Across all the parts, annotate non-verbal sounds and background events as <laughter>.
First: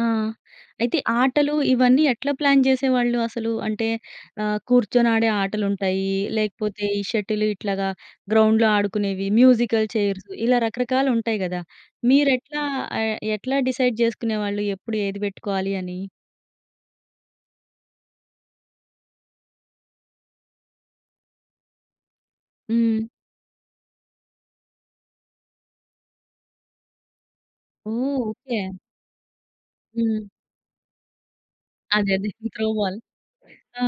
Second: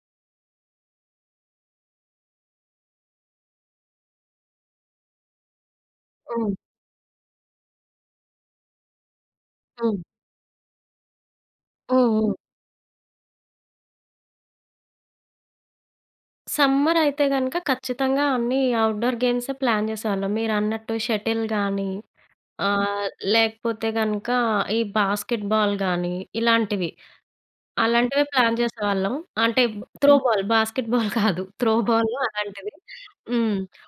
ఆ! అయితే ఆటలు ఇవన్నీ ఎట్లా ప్లాన్ జేసేవాళ్ళు అసలు? అంటే ఆహ్, కూర్చొని ఆడే ఆటలు ఉంటాయి. హ్మ్. లేకపోతే, ఈ షటిల్ ఇట్లాగా గ్రౌండ్‌లో ఆడుకునేవి. మ్యూజికల్ హ్మ్. చైర్స్ ఇలా రకరకాలు ఉంటాయి గదా! హ్మ్. మీరు హ్మ్. ఎట్లా ఆహ్, ఎట్లా డిసైడ్ జేసుకునేవాళ్ళు? ఎప్పుడు ఏది పెట్టుకోయాలియని? సమ్మర్ అయితే గనుక ఖచ్చితంగా అన్ని ఔట్‌‌డోర్ గేమ్స్ ప్లాన్ జేసేవాళ్ళం. మీరన్నట్టు షటిల్ గానీ, ఆ! హ్మ్. లేకపోతే గనక ఈ బాస్కెట్ బాల్ గానీ, ఇలాంటివి. ఓహ్! అలాంటివి ప్లాన్ ఓకే. జేసేవాళ్ళం. అంటే త్రో హ్మ్. బాల్ బాస్కెట్ బాల్ <giggles> కాదు! త్రో బాల్ అదే. అదే. త్రో అలాంటివి. బాల్ హ్మ్. ఆ!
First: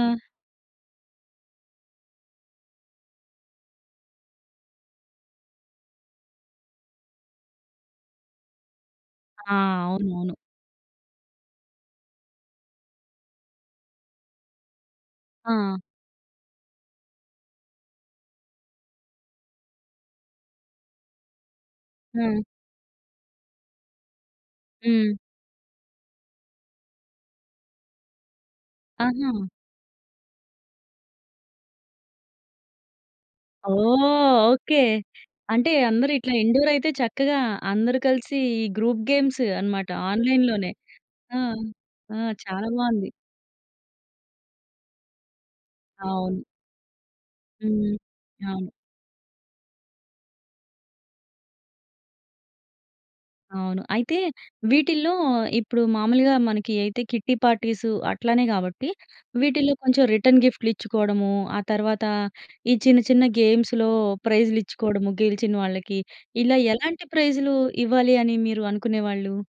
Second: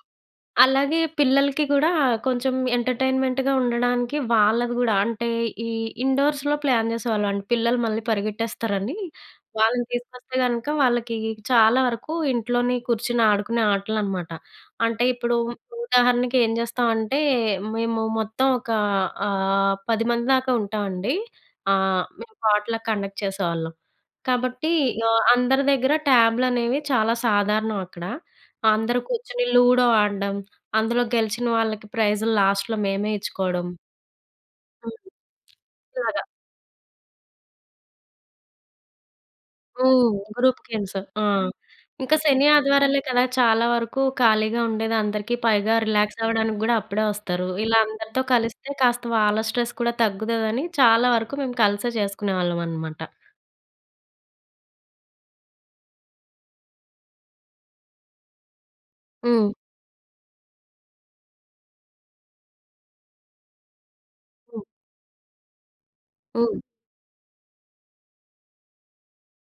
అలాగే పిల్లలకి కూడా కొంచెం ఎంటర్టైన్మెంట్‌గా ఉండడానికి వాళ్ళది గూడా అంటే, ఈ ఇండోర్స్‌లొ ప్లాన్ జేసేవాళ్ళం అండి. పిల్లలు మళ్ళీ పరిగెట్టేస్తారని. ఆ! వాళ్ళని అవునవును. తీసుకొస్తే గనుక వాళ్ళకి చాలా వరకు ఇంట్లోనే కూర్చొని ఆడుకునే ఆటలు అనమాట. అంటే ఇప్పుడు ఆ! ఉదాహరణకి ఏం జేస్తామంటే. మేము మొత్తం ఒక ఆహ్, 10 మంది దాకా ఉంటామండి. ఆహ్, మేము హ్మ్. పొట్‌లాక్ కండక్ట్ చేసేవాళ్ళం. కాబట్టి హ్మ్. అందరి దగ్గర ట్యాబ్‌లనేవి చాలా సాధారణం అక్కడ. అందరూ ఆహా! కూర్చొని లూడో ఆడ్డం. అందులో గెలిచిన వాళ్ళకి ప్రైజులు లాస్ట్‌లొ మేమే ఇచ్చుకోడం. ఓహ్! ఓకే. హ్మ్. అంటే అందరూ ఇలాగ. ఇట్లా ఇండోర్ అయితే చక్కగా అందరూ కలిసి ఈ గ్రూప్ గేమ్స్ అనమాట. హ్మ్. ఆన్లైన్‌ గ్రూప్ లోనే. గేమ్స్ ఆ! ఆ! ఇంకా ఆ! శని చాలా ఆదివారాలే బాగుంది. కదా! చాలా వరకు ఖాళీగా ఉండేది అందరికి పైగా రిలాక్స్ అవును. అవ్వడానికి గూడా అప్పుడే వస్తారు. ఇలా హ్మ్. అందరితో అవును. కలిస్తే కాస్త వాళ్ళ స్ట్రెస్ కూడా తగ్గుతుందని. చాలా వరకు మేము కలిసే చేసుకునేవాళ్ళం అనమాట. అవును. అయితే వీటిల్లో ఇప్పుడు మామూలుగా మనకి అయితే కిట్టి పార్టీస్ అట్లనే గాబట్టి హ్మ్. వీటిల్లో కొంచెం రిటర్న్ గిఫ్ట్‌లు ఇచ్చుకోవడము. ఆ తర్వాత ఈ చిన్న చిన్న గేమ్స్‌లో ప్రైజ్‌లు హ్మ్. ఇచ్చుకోవడము గెలిచినొళ్ళకి. ఇలా హ్మ్. ఎలాంటి ప్రైజ్‌లు ఇవ్వాలి అని మీరు అనుకునేవాళ్ళు?